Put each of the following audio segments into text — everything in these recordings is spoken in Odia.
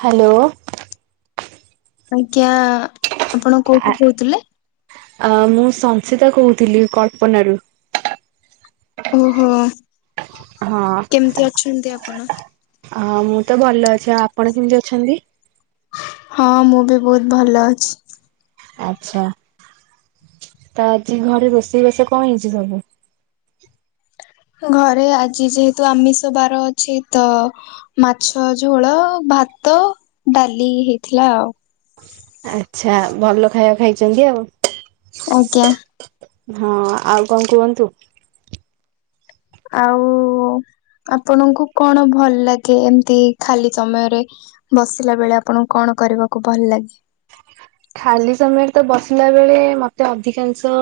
ହ୍ୟାଲୋ। ଆଜ୍ଞା ଆପଣ କୋଉଠୁ କହୁଥିଲେ? ଅ ମୁଁ ସଂସିିତା କହୁଥିଲି କଳ୍ପନା ରୁ। ଓହୋ କେମିତି ଅଛନ୍ତି ଆପଣ? ଅ ମୁଁ ତ ଭଲ ଅଛି ଆଉ ଆପଣ କେମିତି ଅଛନ୍ତି? ହଁ ମୁଁ ବି ବହୁତ ଭଲ ଅଛି। ଆଛା ତ ଆଜି ଘରେ ରୋଷେଇବାସ କଣ ହେଇଛି ସବୁ? ଘରେ ଆଜି ଯେହେତୁ ଆମିଷ ବାର ଅଛି ତ ମାଛ ଝୋଳ, ଭାତ, ଡାଲି ହେଇଥିଲା ଆଉ ଆଚ୍ଛା ଭଲ ଖାଇବା ଖାଇଛନ୍ତି ଆଉ। ଆଜ୍ଞା ହଁ ଆଉ କଣ କୁହନ୍ତୁ? ଆଉ ଆପଣଙ୍କୁ କଣ ଭଲ ଲାଗେ ଏମିତି ଖାଲି ସମୟରେ ବସିଲା ବେଳେ ଆପଣଙ୍କୁ କଣ କରିବାକୁ ଭଲ ଲାଗେ? ଖାଲି ସମୟରେ ତ ବସିଲା ବେଳେ ମତେ ଅଧିକାଂଶ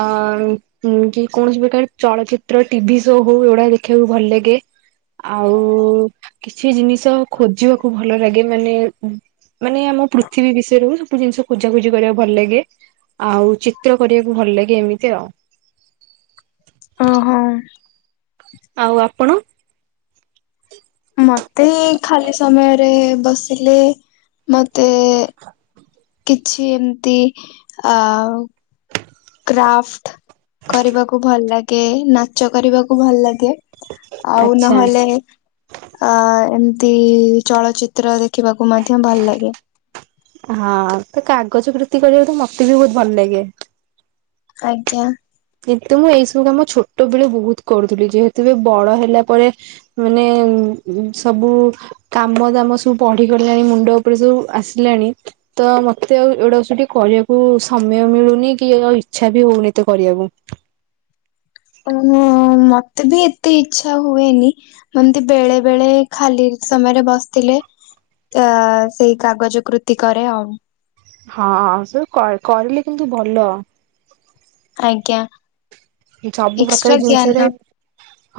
ଅ ହୁଁ କି କୌଣସି ପ୍ରକାର ଚଳଚିତ୍ର ଟିଭି ସୋ ହଉ ଏଗୁଡା ଦେଖିବାକୁ ଭଲ ଲାଗେ। ଆଉ କିଛି ଜିନିଷ ଖୋଜିବାକୁ ଭଲ ଲାଗେ ମାନେ ମାନେ ଆମ ପୃଥିବୀ ବିଷୟରେ ସବୁ ଜିନିଷ ଖୋଜା ଖୋଜି କରିବାକୁ ଭଲ ଲାଗେ ଆଉ ଚିତ୍ର କରିବାକୁ ଭଲ ଲାଗେ ଏମିତି ଆଉ। ଅ ହଁ। ଆଉ ଆପଣ? ମତେ ଏଇ ଖାଲି ସମୟରେ ବସିଲେ ମତେ କିଛି ଏମିତି ଆ ଆଫ୍ଟ କରିବାକୁ ଭଲ ଲାଗେ ନାଚ କରିବାକୁ ଭଲ ଲାଗେ। ଆଉ ଆଚ୍ଛା। ନହେଲେ ଆ ଏମିତି ଚଳଚିତ୍ର ଦେଖିବାକୁ ମଧ୍ୟ ଭଲ ଲାଗେ। ହଁ ତ କାଗଜ କୀତି କରିବାକୁ ତ ମତେ ବି ବହୁତ ଭଲ ଲାଗେ। ଆଜ୍ଞା। କିନ୍ତୁ ମୁଁ ଏଇ ସବୁ କାମ ଛୋଟ ବେଳେ ବହୁତ କରୁଥିଲି ଯେହେତୁ ଏ ବଡ଼ ହେଲା ପରେ ମାନେ ସବୁ କାମ ଦାମ ସବୁ ପଢି଼ଗଲାଣି ମୁଣ୍ଡ ଉପରେ ସବୁ ଆସିଲାଣି। ତ ମତେ ଆଉ ଏଗୁଡ଼ା ସେଠି କରିବାକୁ ସମୟ ମିଳୁନି କି ଆଉ ଇଚ୍ଛା ବି ହଉନି ଏତେ କରିବାକୁ। ଓ ହଁ। ଉ ମତେ ବି ଏତେ ଇଛା ହୁଏନି। ଏମିତି ବେଳେ ବେଳେ ଖାଲି ସମୟରେ ବସିଥିଲେ। ଆ ସେଇ କାଗଜ କୃତି କରେ ଆଉ। ହଁ ସ ସବୁ କରିଲେ କିନ୍ତୁ ଭଲ। ଆଜ୍ଞା। ସବୁ ଏକ୍ସଟ୍ରା ପ୍ରକାର ଜିନିଷଟରେ ଜ୍ଞାନ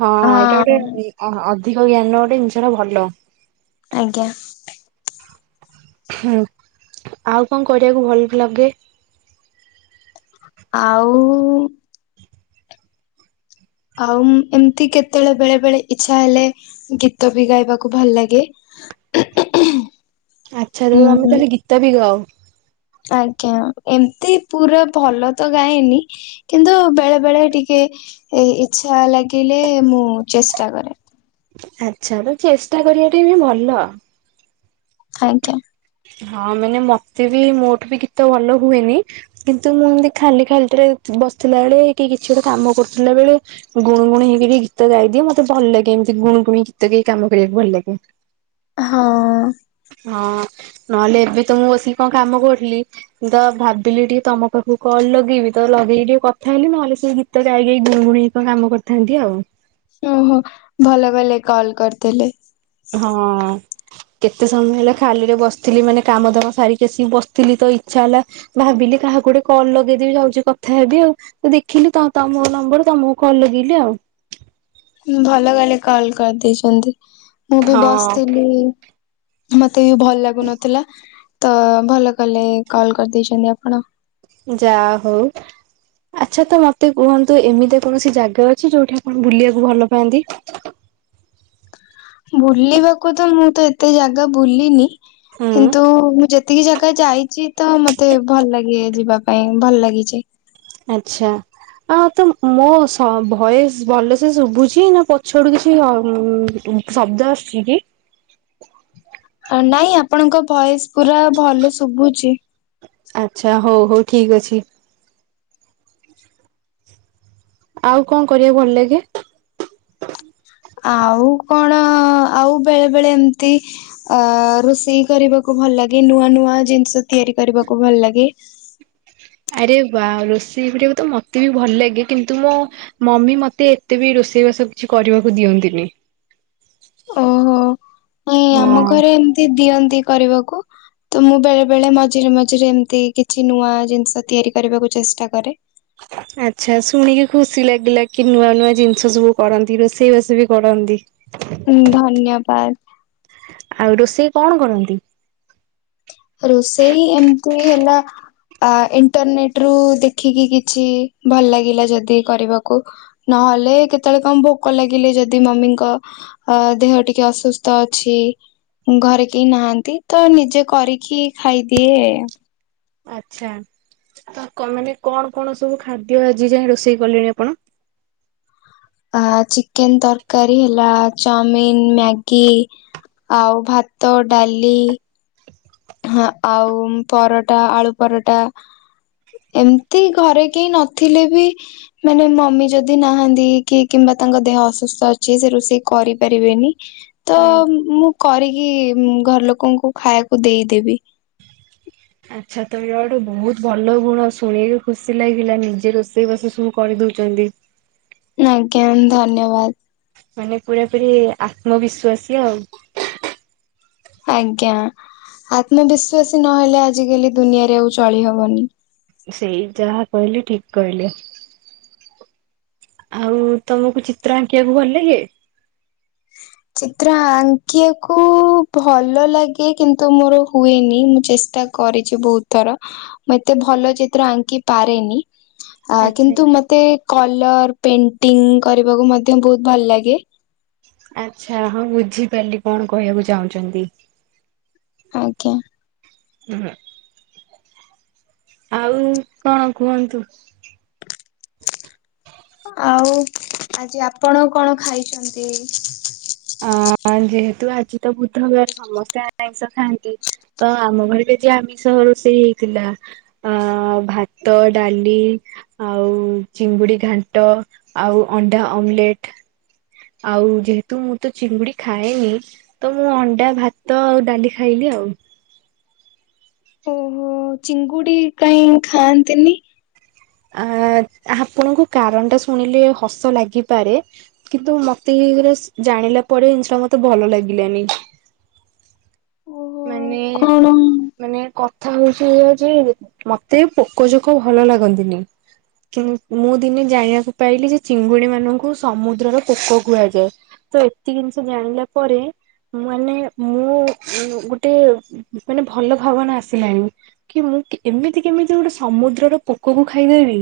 ହଁ ଏଇଟା ଗୋଟେ ଓ ଅଧିକ ଜ୍ଞାନ ଗୋଟେ ଜିନିଷର ଭଲ। ଆଜ୍ଞା। ହୁଁ ଆଉ କଣ କରିବାକୁ ଭଲ ଲାଗେ? ଆଉ ଆଉ ଏମତି କେତେବେଳେ ବେଳେ ବେଳେ ଇଚ୍ଛା ହେଲେ ଗୀତ ବି ଗାଇବାକୁ ଭଲ ଲାଗେ। ଆଛା ତ ଆମେ ହୁଁ ତାହେଲେ ଗୀତ ବି ଗାଉ। ଆଜ୍ଞା ଏମତି ପୁରା ଭଲ ତ ଗାଏନି। କିନ୍ତୁ ବେଳେ ବେଳେ ଟିକେ ଏ ଇଛା ଲାଗିଲେ ମୁଁ ଚେଷ୍ଟା କରେ। ଆଚ୍ଛା ତ ଚେଷ୍ଟା କରିବାଟେ ବି ଭଲ। ଆଜ୍ଞା। ହଁ ମାନେ ମତେ ବି ମୋଠୁ ବି ଗୀତ ଭଲ ହୁଏନି। କିନ୍ତୁ ମୁଁ ଏମିତି ଖାଲି ଖାଲିରେ ବସିଥିଲା ବେଳେ କି କିଛି ଗୋଟେ କାମ କରୁଥିଲା ବଳେ ଗୁଣ ଗୁଣ ହେଇକି ଟିକେ ଗୀତ ଗାଇଦିଏ ମତେ ଭଲ ଲାଗେ ଏମିତି ଗୁଣ ଗୁଣ ଗୀତାଇ କାମ କରିବାକୁ ଭଲ ଲାଗେ। ହଁ। ହଁ ନହେଲେ ଏବେ ତ ମୁଁ ବସିକି କଣ କାମ କରୁଥିଲି। ତ ଭାବିଲି ଟିକେ ତମ ପାଖକୁ କଣ ଲଗେଇବି ତ ଲଗେଇକି ଟିକେ କଥା ହେଲିି ନହେଲେ ସେ ଗୀତ ତ ଗାଈ ଗାଇ ଗୁଣ ଗୁଣେଇ କଣ କାମ କରିଥାନ୍ତି ଆଉ। ଓହୋ ଭଲ ଭଲେ କଲ କରିଦେଲେ। ହଁ। କେତେ ସମୟ ହେଲା ଖାଲିରେ ବସିଥିଲି ମାନେ କାମଧାମ ସାରିକି ଆସିକି ବସିଥିଲି ତ ଇଚ୍ଛା ହେଲା। ଭାବିଲି କାହାକୁ ଗୋଟେ କଲ ଲଗେଇଦବି ଯାଉଛି କଥା ହେବି ଆଉ। ତ ଦେଖିଲି ତମୋ ନମ୍ବର ତମକୁ କଲ ଲଗେଇଲିି ଆଉ। ଭଲ କଲେ କଲ କରିଦେଇଛନ୍ତି ମୁଁ ବି ହଁ ବସିଥିଲି। ମତେ ବି ଭଲ ଲାଗୁନଥିଲା ତ ଭଲ କଲେ କଲ କରିଦେଇଛନ୍ତି ଆପଣ। ଯା ହୋଉ। ଆଚ୍ଛା ତ ମତେ କୁହନ୍ତୁ ଏମିତି କୌଣସି ଜାଗା ଅଛି ଯୋଉଠି ଆପଣ ବୁଲିବାକୁ ଭଲ ପାଆନ୍ତି? ବୁଲିବାକୁ ତ ମୁଁ ତ ଏତେ ଜାଗା ବୁଲିନି ହୁଁ କିନ୍ତୁ ମୁଁ ଯେତିକି ଜାଗା ଯାଇଛି ତ ମତେ ଭଲ ଲାଗେ ଯିବା ପାଇଁ ପାଇଁ ଭଲ ଲାଗିଛି। ଆଚ୍ଛା। ଆ ତ ମୋ ସ ଭୟସ ଭଲସେ ଶୁଭୁଛି ନା ପଛଆଡୁ କିଛି ଶବ୍ଦ ଆସୁଛି କି? ନାଇଁ ଆପଣଙ୍କ ଭୟସ ପୁରା ଭଲ ଶୁଭୁଛି। ଆଚ୍ଛା ହଉ ହଉ ଠିକ ଅଛି। ଆଉ କଣ କରିବାକୁ ଭଲ ଲାଗେ? ଆଉ କଣ ଆଉ ବେଳେ ବେଳେ ଏମିତି ଅ ରୋଷେଇ କରିବାକୁ ଭଲ ଲାଗେ ନୂଆ ନୂଆ ଜିନିଷ ତିଆରି କରିବାକୁ ଭଲ ଲାଗେ। ଆରେ ବା ରୋଷେଇ କରିବାକୁ ତ ମତେ ବି ଭଲ ଲାଗେ କିନ୍ତୁ ମୋ ମମି ମତେ ଏତେ ବି ରୋଷେଇବା ସବ କିଛି କରିବାକୁ ଦିଅନ୍ତିନି। ଓହୋ [inaudible] ନାଇଁ ଆମ ହଁ। ଘରେ ଏମତି ଦିଅନ୍ତି କରିବାକୁ ତ ମୁଁ ବେଳେ ବେଳେ ମଝିରେ ମଝିରେ ଏମିତି କିଛି ନୂଆ ଜିନିଷ ତିଆରି କରିବାକୁ ଚେଷ୍ଟା କରେ ଆଚ୍ଛା ଶୁଣିକି ଖୁସି ଲାଗିଲା କି ନୂଆ ନୂଆ ଜିନିଷ ସବୁ କରନ୍ତି ରୋଷେଇବାଷେଇ ବି କରନ୍ତି। ହଁ ଧନ୍ୟବାଦ। ଆଉ ରୋଷେଇ କଣ କରନ୍ତି? ରୋଷେଇ ଏମିତି ହେଲା। ଆ ଇଣ୍ଟରନେଟ ରୁ ଦେଖିକି କିଛି ଭଲ ଲାଗିଲା ଯଦି କରିବାକୁ ନହେଲେ କେତେବେଳେ କଣ ଭୋକ ଲାଗିଲେ ଯଦି ମମିଙ୍କ ଅ ଦେହ ଟିକେ ଅସୁସ୍ଥ ଅଛି ଘରେ କେହି ନାହାନ୍ତି ତ ନିଜେ କରି କି ଖାଇଦିଏ। ଆଚ୍ଛା ତ ମାନେ କଣ କଣ ସବୁ ଖାଦ୍ୟ ଆଜି ଯାଇଁ ରୋଷେଇ କଲେଣି ଆପଣ? ଆ ଚିକେନ ତରକାରୀ ହେଲା ଚାଉମିିନ, ମ୍ୟାଗି ଆଉ ଭାତ, ଡାଲି ହ ଆଉ ପରଟା ଆଳୁ ପରଟା ଏମତି ଘରେ କେହି ନଥିଲେ ବି ମାନେ ମମି ଯଦି ନାହାନ୍ତି କି କିମ୍ବା ତାଙ୍କ ଦେହ ଅସୁସ୍ଥ ଅଛି ସେ ରୋଷେଇ କରିପାରିବେନି। ତ ହୁଁ ମୁଁ କରିକି ଘର ଲୋକଙ୍କୁ ଖାଇବାକୁ ଦେଇଦେବି। ଆଚ୍ଛା ତ ଗୋଟେ ବହୁତ ଭଲ ଗୁଣ ଶୁଣିକି ଖୁସି ଲାଗିଲା ନିଜେ ରୋଷେଇ ବସେଇ ସବୁ କରିଦଉଛନ୍ତି। ଆଜ୍ଞା ଧନ୍ୟବାଦ। ମାନେ ପୁରା ପୁରି ଆତ୍ମବିଶ୍ୱାସୀ ଆଉ ଆଜ୍ଞା ଆତ୍ମବିଶ୍ୱାସୀ ନହେଲେ ଆଜିକାଲି ଦୁନିଆରେ ଆଉ ଚଳି ହବନି। ସେଇ ଯାହା କହିଲେ ଠିକ କହିଲେ। ଆଉ ତମକୁ ଚିତ୍ର ଆଙ୍କିବାକୁ ଭଲ ଲାଗେ? ଚିତ୍ର ଆଙ୍କିବାକୁ ଭଲ ଲାଗେ କିନ୍ତୁ ମୋର ହୁଏନି ମୁଁ ଚେଷ୍ଟା କରିଛି ବହୁତ ଥର ମୁଁ ଏତେ ଭଲ ଚିତ୍ର ଆଙ୍କି ପାରେନି। ଆ ଆଚ୍ଛା କିନ୍ତୁ ମତେ କଲର ପେଣ୍ଟିଂ କରିବାକୁ ମଧ୍ୟ ବହୁତ ଭଲ ଲାଗେ। ଆଚ୍ଛା ହଁ ବୁଝିପାରିଲି କଣ କହିବାକୁ ଚାହୁଁଛନ୍ତି? ଆଜ୍ଞା। [unintelligible] ଆଉ କଣ କୁହନ୍ତୁ? ଆଉ ଆଜି ଆପଣ କଣ ଖାଇଛନ୍ତି? ଆଁ ଯେହେତୁ ଆଜି ତ ବୁଧବାର ସମସ୍ତେ ଆଇଁଷ ଖାଆନ୍ତି। ତ ଆମ ଘରେ ବି ଆମିଷ ରୋଷେଇ ହେଇଥିଲା। ହଁ ଭାତ, ଡାଲି ଆଉ ଚିଙ୍ଗୁଡି ଘାଣ୍ଟ ଆଉ ଅଣ୍ଡା ଆମଲେଟ୍। ଆଉ ଯେହେତୁ ମୁଁ ତ ଚିଙ୍ଗୁଡି ଖାଏନି। ତ ମୁଁ ଅଣ୍ଡା ଭାତ ଆଉ ଡାଲି ଖାଇଲି ଆଉ। ଓହୋ ଚିଙ୍ଗୁଡି କାଇଁ ଖାଆନ୍ତିନି? ଆ ଆପଣଙ୍କୁ କାରଣଟା ଶୁଣିଲେ ହସ ଲାଗିପାରେ। କିନ୍ତୁ ମତେ ଏକରେ ଜାଣିଲା ପରେ ଜିନିଷଟା ମତେ ଭଲ ଲାଗିଲାନି। ଓହୋ ମାନେ। କଣ ମାନେ କଥା ହଉଛି ଏଇଆ ଯେ ମତେ ପୋକଯୋକ ଭଲ ଲାଗନ୍ତିନି। କି ମୁଁ ଦିନେ ଜାଣି ଆକୁ ପାଇଲି ଯେ ଚିଙ୍ଗୁଡି ମାନଙ୍କୁ ସମୁଦ୍ରର ପୋକ କୁହାଯାଏ। ତ ଏତିକି ଜିନିଷ ଜାଣିଲା ପରେ ମାନେ ମୁଁ ଗୋଟେ ମାନେ ଭଲ ଭାବନା ଆସିଲାଣି। କି ମୁଁ ଏମିତି କେମିତି ଗୋଟେ ସମୁଦ୍ରର ପୋକକୁ ଖାଇଦେବି।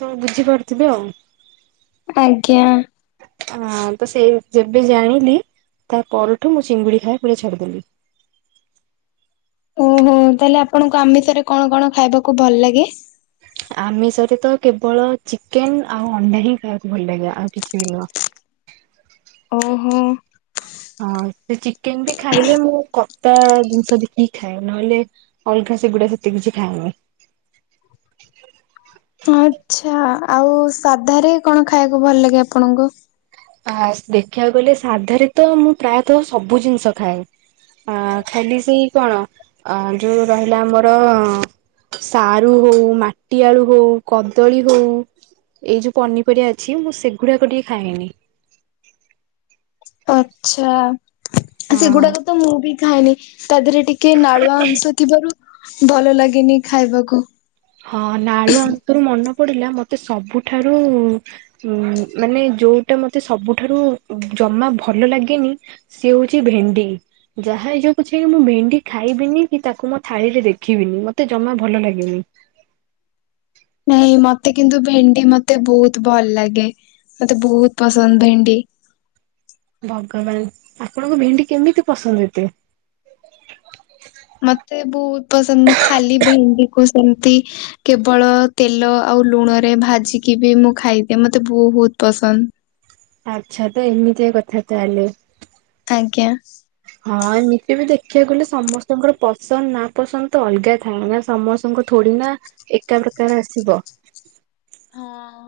ତ ବୁଝିପାରୁଥିବେ ଆଉ ଆଜ୍ଞା। ହଁ ତ ସେଇ ଯେବେ ଜାଣିଲି ତା ପରଠୁ ମୁଁ ଚିଙ୍ଗୁଡି ଖାଇବା ପୁରା ଛାଡ଼ିଦେଲି। ଓ ତାହେଲେ ଆପଣଙ୍କୁ ଆମିଷରେ କଣ କଣ ଖାଇବାକୁ ଭଲ ଲାଗେ? ଆମିଷରେ ତ କେବଳ ଚିକେନ ଆଉ ଅଣ୍ଡା ହିଁ ଖାଇବାକୁ ଭଲ ଲାଗେ ଆଉ କିଛି ବି ନୁହଁ। ଓହୋ। ହଁ ସେ ଚିକେନ ବି ଖାଇଲେ ମୁଁ କତା ଜିନିଷ ଦେଖିକି ଖାଏ ନହେଲେ ଅଲଗା ସେଗୁଡା ସେତେ କିଛି ଖାଏନି। ଆଛା ଆଉ ସାଧାରେ କଣ ଖାଇବାକୁ ଭଲ ଲାଗେ ଆପଣଙ୍କୁ। ଆ ଦେଖିବାକୁ ଗଲେ ସାଧାରେ ତ ମୁଁ ପ୍ରାୟତଃ ସବୁ ଜିନିଷ ଖାଏ। ଆଁ ଖାଲି ସେଇ କଣ ଅ ଯୋଉ ରହିଲା ଆମର ସାରୁ ହଉ ମାଟି ଆଳୁ ହଉ କଦଳୀ ହଉ। ଏଇ ଯୋଉ ପନିପରିବା ଅଛି ମୁଁ ସେଗୁଡାକ ଟିକେ ଖାଏନି। ଆଛା ହଁ ସେଗୁଡାକ ତ ମୁଁ ବି ଖାଏନି। ତା ଦିରେ ଟିକେ ନାଳୁଆ ଅଂଶ ଥିବାରୁ ଭଲ ଲାଗେନି ଖାଇବାକୁ। ହଁ ନାଳୁଆଅଂଶରୁ ମନେ ପଡିଲା ମତେ ସବୁଠାରୁ ଉଁ ମାନେ ଯୋଉଟା ମତେ ସବୁଠାରୁ ଜମା ଭଲ ଲାଗେନି। ସିଏ ହଉଚି ଭେଣ୍ଡି। ଯାହା ହେଇଯାଉ ପଛେ ମୁଁ ଭେଣ୍ଡି ଖାଇବିନି କି ତାକୁ ମୋ ଥାଳିରେ ଦେଖିବିନି ମତେ ଜମା ଭଲ ଲାଗେନି। ନାଇଁ ମତେ କିନ୍ତୁ ଭେଣ୍ଡି ମତେ ବହୁତ ଭଲ ଲାଗେ ମତେ ବହୁତ ପସନ୍ଦ ଭେଣ୍ଡି। ଭଗବାନ ଆପଣଙ୍କୁ ଭେଣ୍ଡି କେମିତି ପସନ୍ଦ ଏତେ। ମତେ ବହୁତ ପସନ୍ଦ ମୁଁ ଖାଲି ଭେଣ୍ଡିକୁ ସେମତି କେବଳ ତେଲ ଆଉ ଲୁଣରେ ଭାଜିକି ବି ମୁଁ ଖାଇଦିଏ ମତେ ବହୁତ ପସନ୍ଦ। ଆଚ୍ଛା ତ ଏମିତିଆ କଥା ତାହାଲେ। ଆଜ୍ଞା। ହଁ ଏମିତି ବି ଦେଖିବାକୁ ଗଲେ ସମସ୍ତଙ୍କର ପସନ୍ଦ ନା ପସନ୍ଦ ତ ଅଲଗା ଥାଏ ନା ସମସ୍ତଙ୍କ ଥୋଡି ନା ଏକା ପ୍ରକାର ଆସିବ। ହଁ।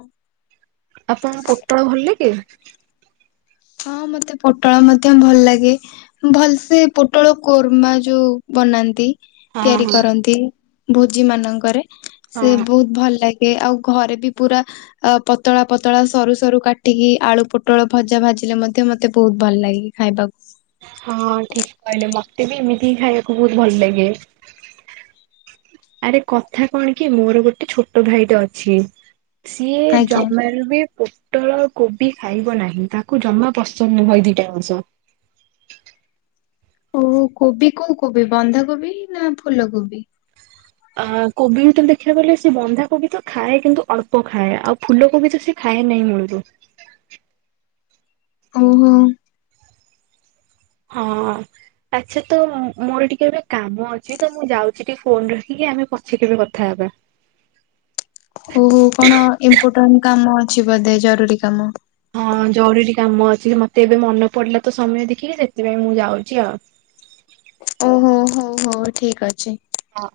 ଆପଣ ପୋଟଳ ଭଲ ଲାଗେ ହଁ ମତେ ପୋଟଳ ମଧ୍ୟ ଭଲ ଲାଗେ। ଭଲ ସେେ ପୋଟଳ କୋର୍ମା ଯୋଉ ବନାନ୍ତି। ହଁ ତିଆରି ହଁ କରନ୍ତି ଭୋଜି ମାନଙ୍କରେ ସେ ହଁ ବହୁତ ଭଲ ଲାଗେ। ଏ ଆଉ ଘରେ ବି ପୁରା ଅ ପତଳା ପତଳା ସରୁ ସରୁ କାଟିକି ଆଳୁ ପୋଟଳ ଭଜା ଭାଜି ଥିଲେ ମଧ୍ୟ ମତେ ବହୁତ ଭଲ ଲାଗେ ଖାଇବାକୁ। ହଁ ଠିକ୍ କହିଲେ ମତେ ବି ଏମିତି ହି ଖାଇବାକୁ ବହୁତ ଭଲ ଲାଗେ। ଆରେ କଥା କଣ କି ମୋର ଗୋଟେ ଛୋଟ ଭାଇଟେ ଅଛି। ସିଏ ଆଜ୍ଞା। ଜମାରୁ ବି ପୋ ଟଳ କୋବି ଖାଇବ ନାହିଁ। ତାକୁ ଜମା ପସନ୍ଦ ନୁହଁ ଏ ଦିଟା ଦିନିଷ। ଓ କୋବି କୋଉ କୋବି ବନ୍ଧାକୋବି ନା ଫୁଲ କୋବି? ଆ କୋବି ଭିତରେ ଦେଖିବାକୁ ଗଲେ ସେ ବନ୍ଧା କୋବି ତ ଖାଏ କିନ୍ତୁ ଅଳ୍ପ ଖାଏ। ଆଉ ଫୁଲ କୋବି ତ ସେ ଖାଏ ନାହିଁ ମୁଳୁରୁ। ଓହୋ। ହଁ। ଆଛା ତ ମୋର ଟିକେ ଏବେ କାମ ଅଛି, ତ ମୁଁ ଯାଉଚି ଟିକେ ଫୋନ ରଖିକି ଆମେ ପଛେ କେବେ କଥା ହେବା। ହୋଉ ହୋଉ କଣ ଇମ୍ପୋର୍ଟାଣ୍ଟ କାମ ଅଛି ବୋଧେ ଜରୁରୀ କାମ? ହଁ ଜରୁରୀ କାମ ଅଛି ମତେ ଏବେ ମନେ ପଡିଲା ତ ସମୟ ଦେଖିକି ସେଥିପାଇଁ ମୁଁ ଯାଉଚି ଆଉ। ଓହୋ। ହୋଉ ହୋଉ ହଉ ଠିକ ଅଛି। ହଁ।